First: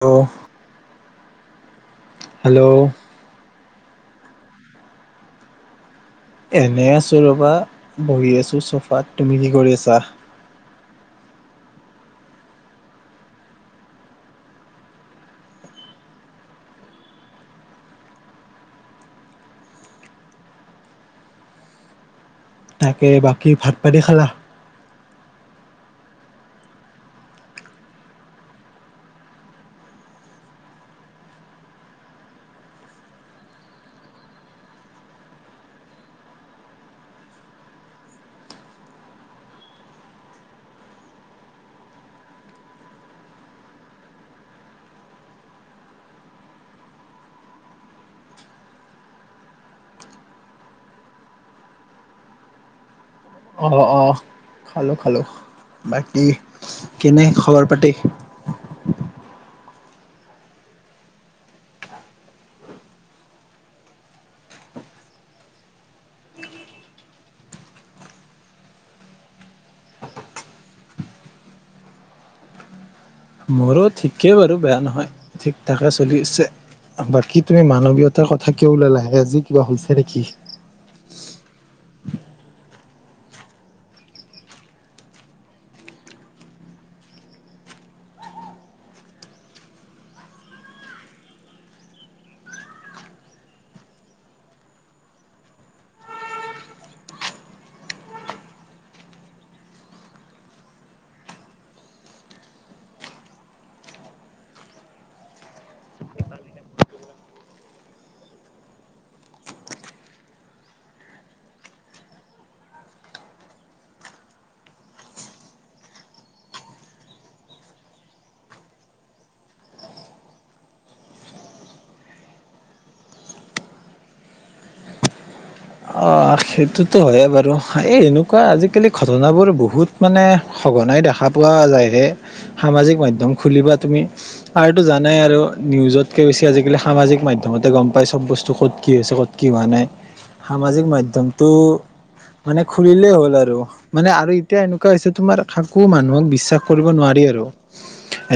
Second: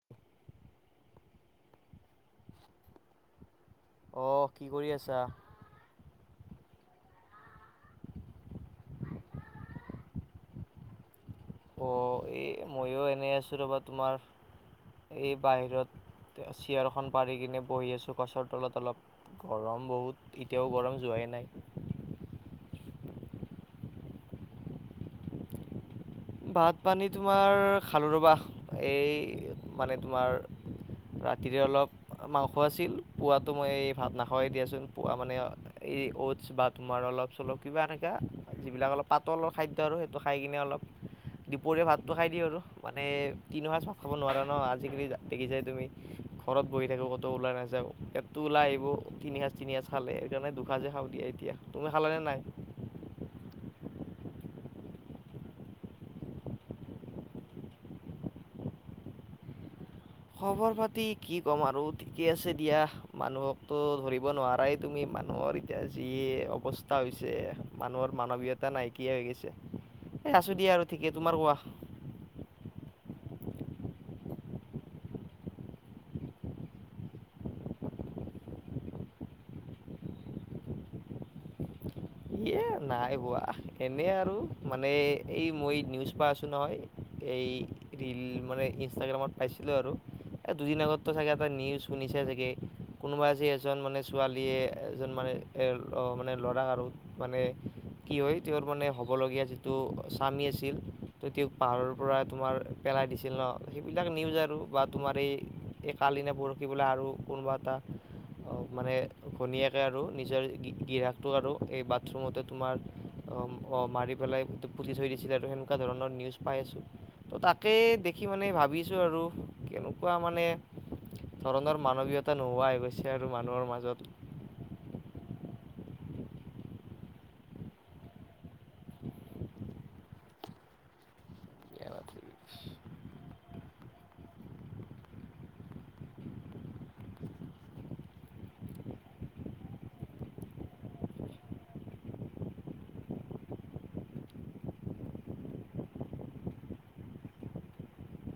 ত' hello অ কি কৰি আছা এনে আছো ৰবা বহি আছো চফাত তুমি কি কৰি আছা অ' এই ময়ো এনেই আছোঁ ৰ'বা তোমাৰ এই বাহিৰত চেয়াৰখন পাৰি কিনে বহি আছোঁ গছৰ তলত অলপ গৰম বহুত এতিয়াও গৰম যোৱাই নাই তাকে বাকী ভাত পানী খালা ভাত পানী তোমাৰ খাল ৰবাহ এই মানে তোমাৰ ৰাতিৰে অলপ মাংস আছিল পোৱাটো মই এই ভাত নাখোৱাই দিয়াচোন পোৱাা মানে এই অ'টছ বা তোমাৰ অলপ চলপ কিবা এনেকুৱা যিবিলাক অলপ পাতলৰ খাদ্য আৰু সেইটো খাই কিনে অলপ দুপৰীয়া ভাতটো খাই দিওঁ আৰু মানে তিনিও সাঁজ ভাত খাব নোৱাৰা ন আজিকালি দেখিছাই তুমি ঘৰত বহি থাকো ক'তও ওলাই নাযাওঁ এতটো ওলাই আহিব তিনি সাঁজ তিনি সাঁজ খালে সেইকাৰণে দুসাঁজে খাৱ এতিয়া তুমি হালে নাই অ অ খালো খালো বাকী কেনে খবৰ পাতি খবৰ পাতি কি ক'ম আৰু ঠিকে আছে দিয়া মানুহকতো ধৰিব নোৱাৰাই তুমি মানুহৰ এতিয়া যি অৱস্থা হৈছে মানুহৰ মানৱীয়তা নাইকিয়া হৈ গৈছে এ আছো দিয়া আৰু ঠিকে তোমাৰ কোৱা মোৰো ঠিকেই বাৰু বেয়া নহয় ঠিক াকা চলি আছে বাকী তুমি মানৱীয়তাৰ কথা কিয় ওলালাহে আজি কিবা হৈছে নেকি এ নাই বোৱা এনে আৰু মানে এই মই নিউজ প আছো নহয় এই ীল মানে ইনষ্টাগ্ৰামত পাইছিলোঁ আৰু এ দুদিন আগতো চাগে এটা নিউজ শুনিছে চাগে কোনোবা যে এজন মানে ছোৱালীয়ে এজন মানে মানে ল'ৰা আৰু মানে কি হয় তেওঁৰ মানে হ'বলগীয়া যিটো স্বামী আছিল ত তেওঁক পাহাৰৰ পৰা তোমাৰ পেলাই দিছিল ন সেইবিলাক নিউজ আৰু বা তোমাৰ এই এই কালিনে পৰহি বোলে আৰু কোনোবা এটা অ' মানে ঘনীয়েকে আৰু নিজৰ গিৰীয়েকটো আৰু এই বাথৰুমতে তোমাৰ মাৰি পেলাই পুতি থৈ দিছিলে আৰু সেনেকুৱা ধৰণৰ নিউজ পাই আছো। ত' তাকেই দেখি মানে ভাবিছোঁ আৰু কেনেকুৱা মানে ধৰনৰ মানৱীয়তা নোহোৱাই গৈছে আৰু মানুহৰ মাজত। অ' সেইটোতো হয়েই বাৰু, এই এনেকুৱা আজিকালি ঘটনাবোৰ বহুত মানে সঘনাই দেখা পোৱা যায়হে, সামাজিক মাধ্যম খুলিবা তুমি আৰুতো জানাই আৰু নিউজতকে বেছি আজিকালি সামাজিক মাধ্যমতে গ'ম পাই চব বস্তু ক'ত কি হৈছে ক'ত কি হোৱা নাই। সামাজিক মাধ্যমটো মানে খুলিলেই হ'ল আৰু। মানে আৰু এতিয়া এনেকুৱা হৈছে তোমাৰ কাকো মানুহক বিশ্বাস কৰিব নোৱাৰি আৰু।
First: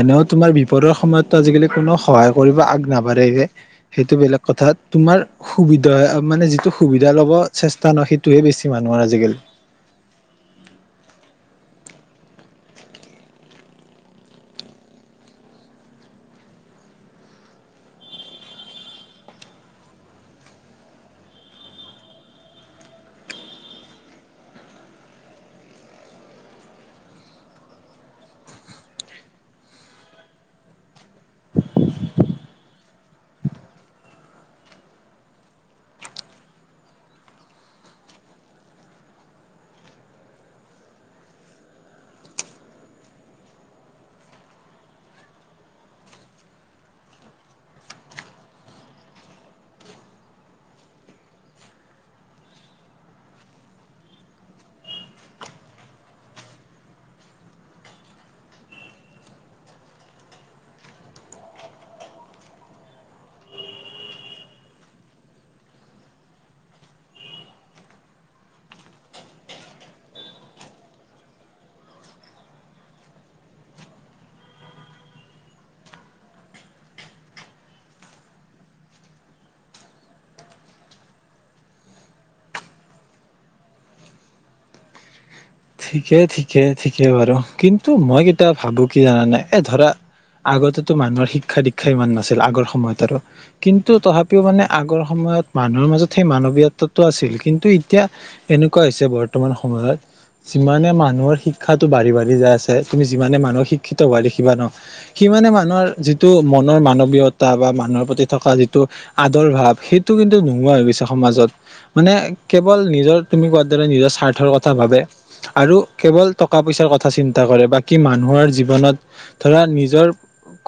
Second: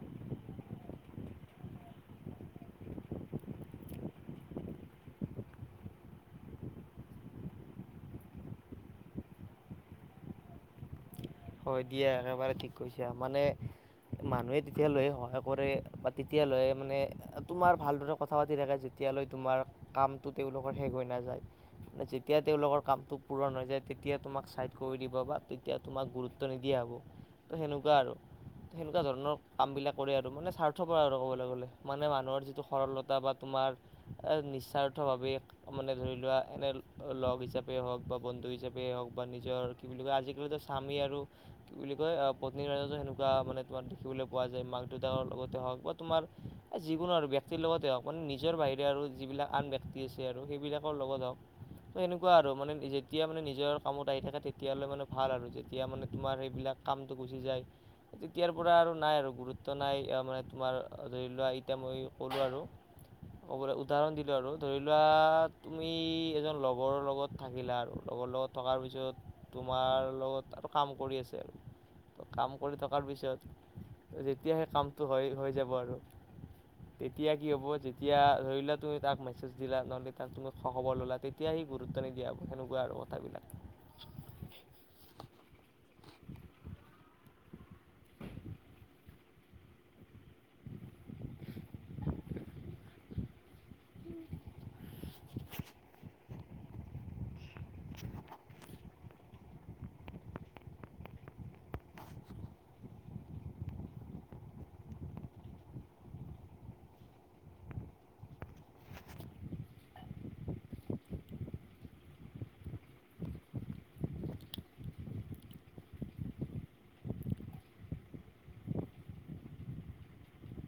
এনেও তোমাৰ বিপদৰ সময়তো আজিকালি কোনেও সহায় কৰিব আগ নাবাঢ়েগে। সেইটো বেলেগ কথাত তোমাৰ সুবিধা মানে যিটো সুবিধা ল'ব চেষ্টা ন সেইটোহে বেছি মানুহৰ আজিকালি। হয় দিয়া একেবাৰে ঠিক কৈছা। মানে মানুহে তেতিয়া লৈ সহায় কৰে বা তেতিয়া লৈ মানে তোমাৰ ভালদৰে কথা পাতি থাকে যেতিয়ালৈ তোমাৰ কামটো তেওঁলোকৰ শেষ হৈ নাযায়। যেতিয়া তেওঁলোকৰ কামটো পূৰণহৈ যায়, তেতিয়া তোমাক চাইড কৰি দিব বা তেতিয়া তোমাক গুৰু গুৰুত্ব নিদিয়া হ'ব ত' সেনেকুৱা আৰু। সেনেকুৱা ধৰণৰ কামবিলাক কৰে আৰু, মানে স্বাৰ্থপৰ আৰু ক'বলৈ গ'লে মানে মানুহৰ যিটো সৰলতা বা তোমাৰ এ নিস্বাৰ্থ ভাৱে মানে ধৰি লোৱা এনে লগ হিচাপে হওঁক বা বন্ধু হিচাপে হওঁক বা নিজৰ কি বুলি কয় আজিকালিতো স্বামী আৰু বুলি কয় আহ পত্নীৰ মাজত সেনেকুৱা মানে তোমাৰ দেখিবলৈ পোৱা যায়। মাক দেউতাকৰ লগতে হওঁক বা তোমাৰ যিকোনো আৰু ব্যক্তিৰ লগতে হওঁক মানে নিজৰ বাহিৰে আৰু যিবিলাক আন ব্যক্তি আছে আৰু সেইবিলাকৰ লগত হওঁক ত' সেনেকুৱা আৰু মানে যেতিয়া মানে নিজৰ কামত আহি থাকে তেতিয়ালৈকে মানে ভাল আৰু, যেতিয়া মানে তোমাৰ সেইবিলাক কামটো গুচি যায় তেতিয়াৰ পৰা আৰু নাই আৰু গুৰুত্ব নাই। মানে তোমাৰ ধৰি লোৱা এতিয়া মই ক'লো আৰু হ'বলৈ উদাহৰণ দিলোঁ আৰু, ধৰি লোৱা তুমি এজন লগৰৰ লগত থাকিলা আৰু লগৰ লগত থকাৰ পিছত তোমাৰ লগত আৰু কাম কৰি আছে। তো কাম কৰি থকাৰ পিছত ত' যেতিয়াহে কামটো হয় হৈ যাব আৰু তেতিয়া কি হ'ব, যেতিয়া ধৰি লোৱা তুমি তাক মেছেজ দিলা নহ'লে তাক তুমি খবৰ ল'লা, তেত তিয়া সি গুৰুত্ব নিদিয়া হ'ব সেনেকুৱা আৰু কথাবিলাক। ঠিকে ঠিকে ঠিকে বাৰু, কিন্তু মই কেতিয়াবা ভাবো কি জানানে? এ ধৰা আগতেতো মানুহৰ শিক্ষা দীক্ষা ইমান নাছিল আগৰ সময়ত আৰু কিন্তু তথাপিও মানে আগৰ সময়ত মানুহৰ মাজত সেই মানৱীয়তাটো আছিল। কিন্তু তো এতিয়া এনেকুৱা হৈছে বৰ্তমান সময়ত যিমানে মানুহৰ শিক্ষাটো বাঢ়ি বাঢ়ি যায় আছে, তুমি যিমানে মানুহক শিক্ষিত হোৱ দেখিবা ন সিমানে মানুহৰ যিটো মনৰ মানৱীয়তা বা মানুহৰ প্ৰতি থকা যিটো আদৰ ভাৱ সেইটো কিন্তু নোহোৱা হৈ গৈছে সমাজত। মানে কেৱল নিজৰ তুমি কোৱাৰ দৰে নিজৰ স্বাৰ্থৰ কথা ভাবে। আৰু কেৱল টকা পইচাৰ কথা চিন্তা কৰে। বাকী মানুহৰ জীৱনত ধৰা নিজৰ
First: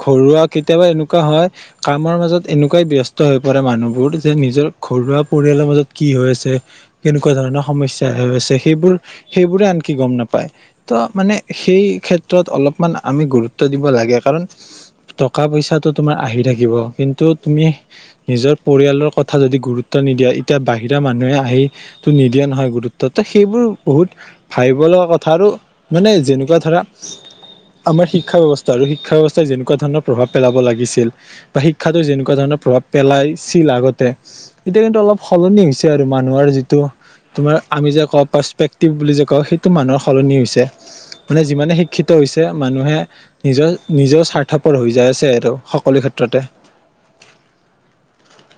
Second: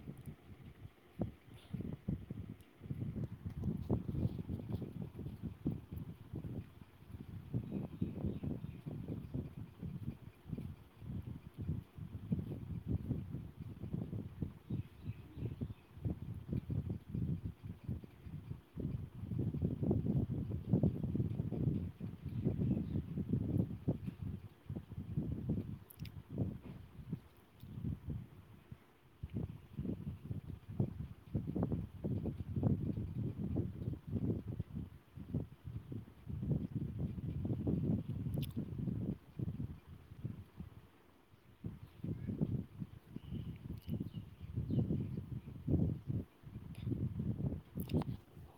ঘৰুৱা কেতিয়াবা এনেকুৱা হয় কামৰ মাজত এনেকুৱাই ব্যস্ত হৈ পৰে মানুহবোৰ যে নিজৰ ঘৰুৱা পৰিয়ালৰ মাজত কি হৈ আছে কেনেকুৱা ধৰণৰ সমস্যা হৈ আছে সেইবোৰ সেইবোৰে আনকি গ'ম নাপায়। ত' মানে সেই ক্ষেত্ৰত অলপমান আমি গুৰুত্ব দিব লাগে। কাৰণ টকা পইচাটো তোমাৰ আহি থাকিব। কিন্তু তুমি নিজৰ পৰিয়ালৰ কথা যদি গুৰুত্ব নিদিয়া, এতিয়া বাহিৰা মানুহে আহি তো নিদিয়া নহয় গুৰুত্বটো সেইবোৰ বহুত ভাবিব লগা কথা, আৰু মানে যেনেকুৱা ধৰা আমাৰ শিক্ষা ব্যৱস্থাটো, শিক্ষা ব্যৱস্থাই যেনেকুৱা ধৰণৰ প্ৰভাৱ পেলাব লাগিছিল বা শিক্ষাতো যেনেকুৱা ধৰণৰ প্ৰভাৱ পেলাইছিল আগতে এতিয়া কিন্তু অলপ সলনি হৈছে আৰু মানুহৰ যিটো তোমাৰ আমি যে কওঁ বুলি যে কওঁ সেইটো মানুহৰ সলনি হৈছে মানে যিমানে শিক্ষিত হৈছে মানুহে নিজৰ নিজৰও স্বাৰ্থপৰ হৈ যাই আছে সটো সকলো ক্ষেত্ৰতে।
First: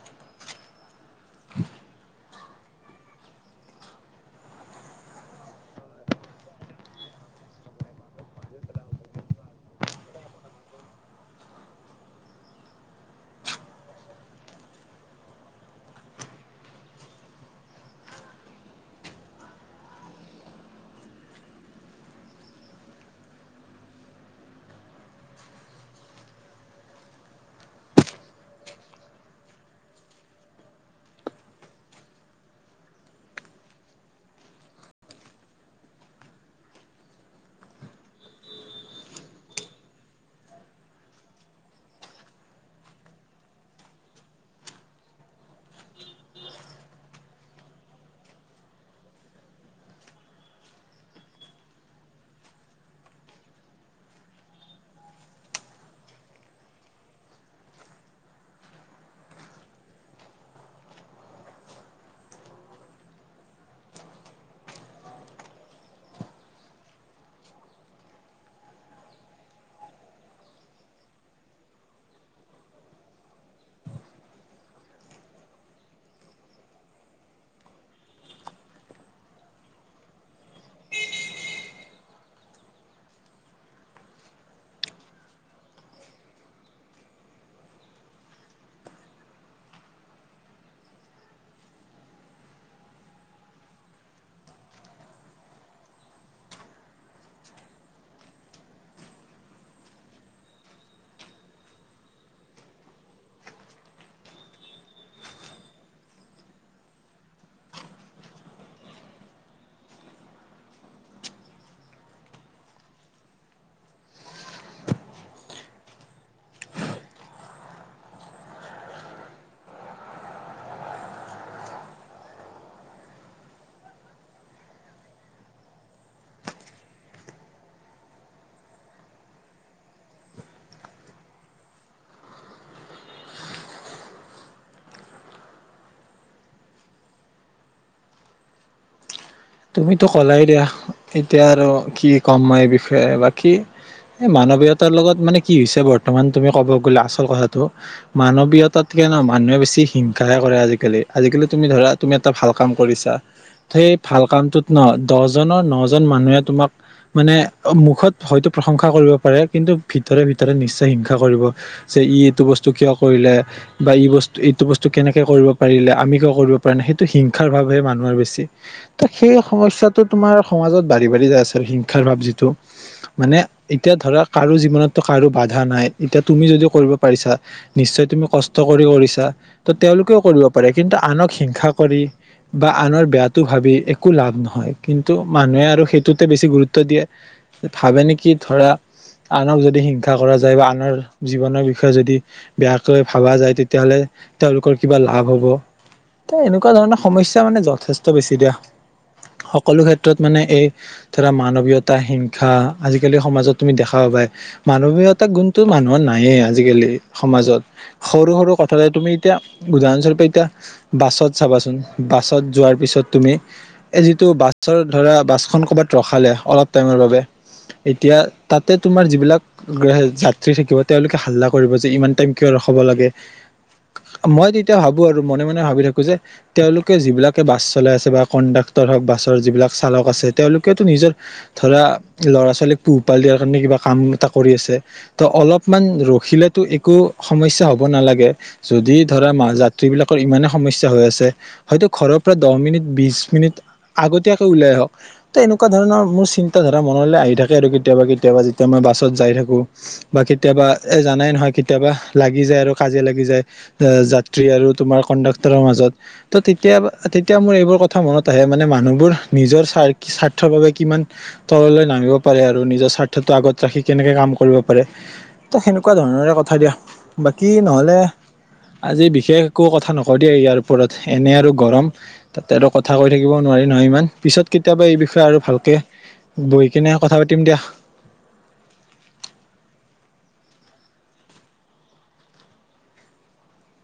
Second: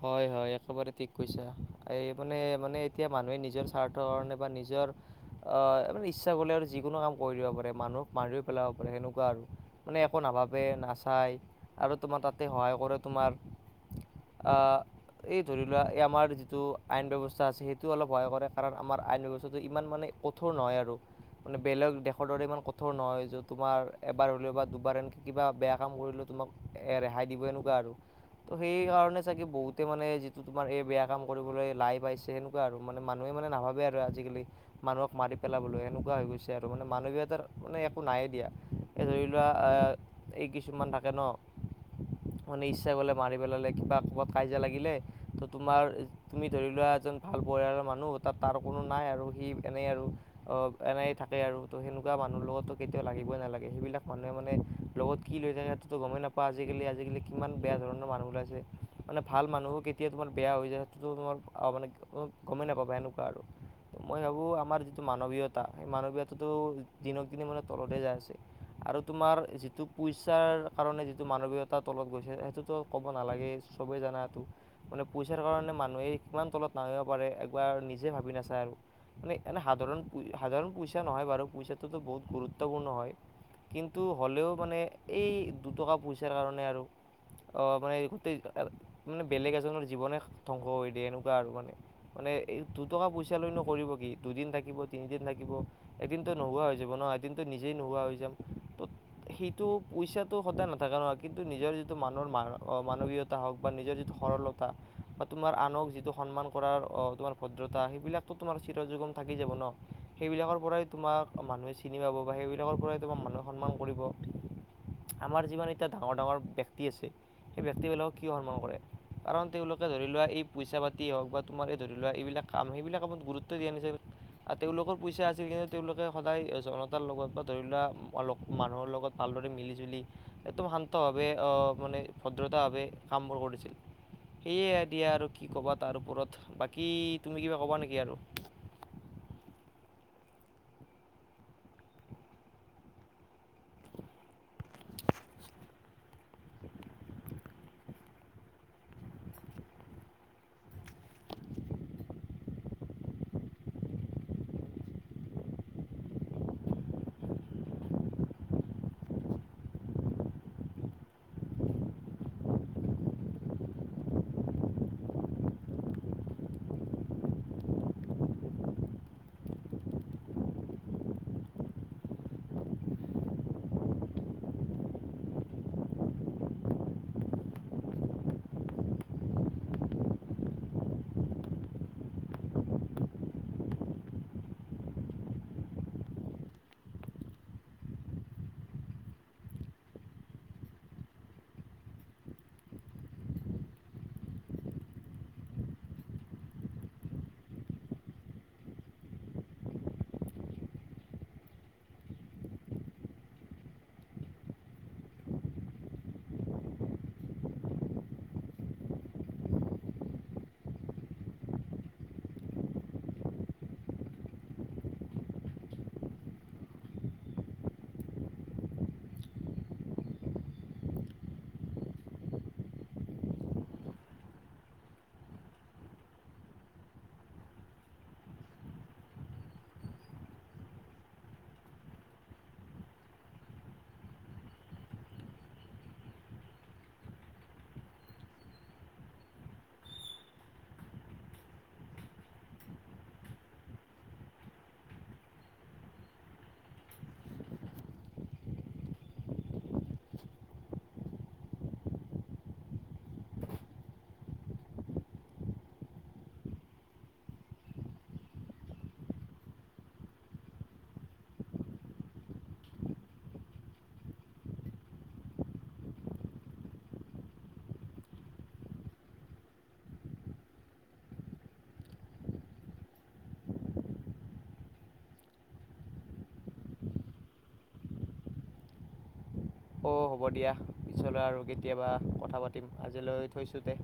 হয়, হয় একেবাৰে ঠিক কৈছা এই মানে মানে তেতিয়া মানুহে নিজৰ স্বাৰ্থকৰণে বা নিজৰ আহ মানে ইচ্ছা কৰিলে আৰু যিকোনো কাম কৰি দব পাৰে মানুহক মাৰিও পেলাব পাৰে সেনেকুৱা আৰু। মানে একো নাভাবে নাচায় আৰু তোমাৰ তাতে সহায় কৰে তোমাৰ আহ। এই ধৰি লোৱা এই আমাৰ যিটো আইন ব্যৱস্থা আছে সেইটো অলপ ভয় কৰে কাৰণ আমাৰ আইন ব্যৱস্থাটো ইমান মানে ক কঠোৰ নহয় আৰু। মানে বেলেগ দেশৰ দৰে ইমান কঠোৰ নহয় যে তোমাৰ এবাৰ হ'লেও বা দুবাৰ এনেকৈ কিবা বেয়া কাম কৰিলেও তোমাক এ ৰেহাই দিব এনেকুৱা আৰু ত' সেই কাৰণে চাগে বহুতে মানে যিটো তোমাৰ এই বেয়া কাম কৰিবলৈ লাই পাইছে সেনেকুৱা আৰু মানে মানুহে মানে নাভাবে আৰু আজিকালি মানুহক মাৰি পেলাবলৈ এনেকুৱা হৈ গৈছে আৰু মানে মানৱীয়তাৰ মানে একো নাইে দিয়া এই ধৰি লোৱা আহ এই কিছুমান থাকে ন মানে ইচ্ছা কৰিলে মাৰি পেলালে কিবা ক'ৰবাত কাজিয়া লাগিলে তো তোমাৰ তুমি ধৰি লোৱা এজন ভাল পৰিয়ালৰ মানুহ তাত তাৰ কোনো নাই আৰু সি এনেই আৰু অ' এনাই থাকে আৰু ত সেনেকুৱা মানুহৰ লগতো কেতিয়াও লাগিবই নালাগে সেইবিলাক মানুহে মানে লগত কি লৈ থাকে সতো গমেই নাপা আজিকালি আজিকালি কিমান বেয়া ধৰণৰ মানুহ ওলাইছে। মানে ভাল মানুহো কেতিয়া তোমাৰ বেয়া হৈ যায় সেইো তোমাৰ মানে গমেই নাপাবা এনেকুৱা আৰু। মই ভাবো আমাৰ যিটো মানৱীয়তা সেই মানৱীয়তাটো দিনক দিনে মানে তলতে যায় আছে। আৰু তোমাৰ যিটো পইচাৰ কাৰণে যিটো মানৱীয়তাৰ তলত গৈছে সেইটোতো ক'ব নালাগে। ছবেই জানা আছে। মানে পইচাৰ কাৰণে মানুহে কিমান তলত নাহিব পাৰে একবাৰ নিজে ভাবি নাচায় আৰু। মানে এনে সাধাৰণ সাধাৰণ পইচা নহয় বাৰু পইচাটোতো বহুত গুৰুত্বপূৰ্ণ হয়। কিন্তু হ'লেও মানে এই দুটকা পইচাৰ কাৰণে আৰু অ' মানে গোটেই মানে বেলেগ এজনৰ জীৱনে ধ্বংস হৈ দিয়ে এনেকুৱা আৰু। মানে এই দুটকা পইচা লৈ নো কৰিব কি দুদিন থাকিব তিনিদিন থাকিব। এদিনতো নোহোৱা হৈ যাব ন এদিনতো নিজেই নোহোৱা হৈ যাম। সেইটো পইচাটো সদায় নাথাকে ন কিন্তু নিজৰ যিটো মানৰ মানৱীয়তা হওক বা নিজৰ যিটো সৰলতা। বা তোমাৰ আনক যিটো সন্মান কৰাৰ তোমাৰ ভদ্ৰতা সেইবিলাকতো তোমাৰ চিৰ যুগম থাকি যাব ন। সেইবিলাকৰ পৰাই তোমাক মানুহে চিনি পাব বা সেইবিলাকৰ পৰাই তোমাক মানুহে সন্মান কৰিব। আমাৰ যিমান এতিয়া ডাঙৰ ডাঙৰ ব্যক্তি আছে সেই ব্যক্তিবিলাকক ক সন্মান কৰে কাৰণ তেওঁলোকে ধৰি লোৱা এই পইচা পাতিয় হওক বা তোমাৰ ধৰি লোৱা এইবিলাক কাম সেইবিলাক আপত গুৰু্ব দিয়া। আৰু তেওঁলোকৰ পইচা আছিল কিন্তু তেওঁলোকে সদায় জনতাৰ লগত বা ধৰি লোৱা মানুহৰ লগত ভালদৰে মিলি জুলি একদম শান্তভাৱে মানে ভদ্ৰতাভাৱে কামবোৰ কৰিছিল। সেয়াই দিয়া আৰু কি ক'বা তাৰ ওপৰত বাকী তুমি কিবা ক'বা নেকি আৰু? তুমিতো কলাই দিয়া এতিয়া আৰু কি কম মই এই বিষয়ে বা কি এই মানৱীয়তাৰ লগত মানে কি হৈছে বৰ্তমান তুমি ক'ব গ'লে আচল কথাটো মানৱীয়তাতকে নহ মানুহে বেছি হিংসাহে কৰে আজিকালি আজিকালি তুমি ধৰা তুমি এটা ভাল কাম কৰিছা সেই ভাল কামটোত ন দহজনৰ নজন মানুহে তোমাক মানে মুখত হয়তো প্ৰশংসা কৰিব পাৰে কিন্তু ভিতৰে ভিতৰে নিশ্চয় হিংসা কৰিব। যে ই এইটো বস্তু কিয় কৰিলে। বা ই বস্তু এইটো বস্তু কেনেকে কৰিব পাৰিলে আমি কিয় কৰিব পাৰি নাই সেইটো হিংসাৰ ভাৱহে মানুহৰ বেছি। ত সেই সমস্যয়াটো তোমাৰ সমাজত বাঢ়ি বাঢ়ি যায় আছে আৰু হিংসাৰ ভাৱ যিটো। মানে এতিয়া ধৰা কাৰো জীৱনতো কাৰো বাধা নাই এতিয়া তুমি যদিও কৰিব পাৰিছা। নিশ্চয় তুমি কষ্ট কৰি কৰিছা ত তেওঁলোকেও কৰিব পাৰে কিন্তু আনক হিংসা কৰি বা আনৰ বেয়াটো ভাবি একো একো লাভ নহয় কিন্তু মানুহে আৰু সেইটোতে বেছি গুৰুত্ব দিয়ে। ভাবে নেকি ধৰা। আনক যদি হিংসা কৰা যায় বা আনৰ জীৱনৰ বিষয়ে যদি। বেয়াকৈ ভাবা যায়, তেতিয়া হ'লে তেওঁলোকৰ কিবা লাভ হ'ব। ত এনেকুৱা ধৰণৰ সমস্যা মানে যথেষ্ট বেছি দিয়া। সকলো ক্ষেত্ৰত মানে এই- ধৰা মানৱীয়তা, হিংসা আজিকালি সমাজত তুমি দেখা পাবাই। মানৱীয়তা গুণটো মানুহৰ নায়েই আজিকালি সমাজত। সৰু সৰু কথাতে তুমি এতিয়া উদাহৰণস্বৰূপে এতিয়া। বাছত চাবাচোন, বাছত যোৱাৰ পিছত তুমি- এই যিটো বাছৰ ধৰা, বাছখন ক'ৰবাত ৰখালে অলপ টাইমৰ বাবে। এতিয়া তাতে তোমাৰ যিবিলাক। যাত্ৰী থাকিব, তেওঁলোকে হাল্লা কৰিব যে ইমান টাইম কিয় ৰখাব লাগে। মই তেতিয়া ভাবোঁ আৰু মনে মনে ভাবি থাকো যে, তেওঁলোকে যিবিলাকে বাছ চলাই আছে বা কণ্ডাক্টৰ হওঁক, বাছৰ যিবিলাক চালক আছে তেওঁলোকেতো নিজৰ- ধৰা ল'ৰা-ছোৱালীক পোহপাল দিয়াৰ কাৰণে কিবা কাম এটা কৰি আছে। ত অলপমান ৰখিলেতো একো সমস্যা হ'ব নালাগে। যদি ধৰা মা যাত্ৰী বিলাকৰ ইমানে সমস্যা হৈ আছে। হয়তো ঘৰৰ পৰা দহ মিনিট, বিশ মিনিট আগতীয়াকে ওলাই আহক। তে এনেকুৱা ধৰণৰ মোৰ চিন্তা ধাৰা মনলৈ আহি থাকে আৰু কেতিয়াবা কেতিয়াবা যেতিয়া মই বাছত যাই থাকোঁ। বা কেতিয়াবা এ জানাই নহয় কেতিয়াবা লাগি যায় আৰু কাজিয়া লাগি যায়। যাত্ৰী আৰু তোমাৰ কণ্ডাক্টৰৰ মাজত ত তেতিয়া, তেতিয়া মোৰ এইবোৰ কথা মনত আহে মানে মানুহবোৰ নিজৰ স্বাৰ স্বাৰ্থৰ বাবে কিমান- তললৈ নামিব পাৰে আৰু নিজৰ স্বাৰ্থটো আগত ৰাখি কেনেকে কাম কৰিব পাৰে। তো সেনেকুৱা ধৰণৰে কথা দিয়া, বাকী নহ'লে- আজি বিশেষ একো কথা নকও দিয়া ইয়াৰ ওপৰত, এনে আৰু গৰম তাতে আৰু- কথা কৈ থাকিব নোৱাৰি নহয় ইমান, পিছত কেতিয়াবা এই বিষয়ে আৰু ভালকৈ বহি কিনে কথা পাতিম দিয়া। অ', হ'ব দিয়া, পিছলৈ আৰু কেতিয়াবা কথা পাতিম আজিলৈ থৈছোঁতে।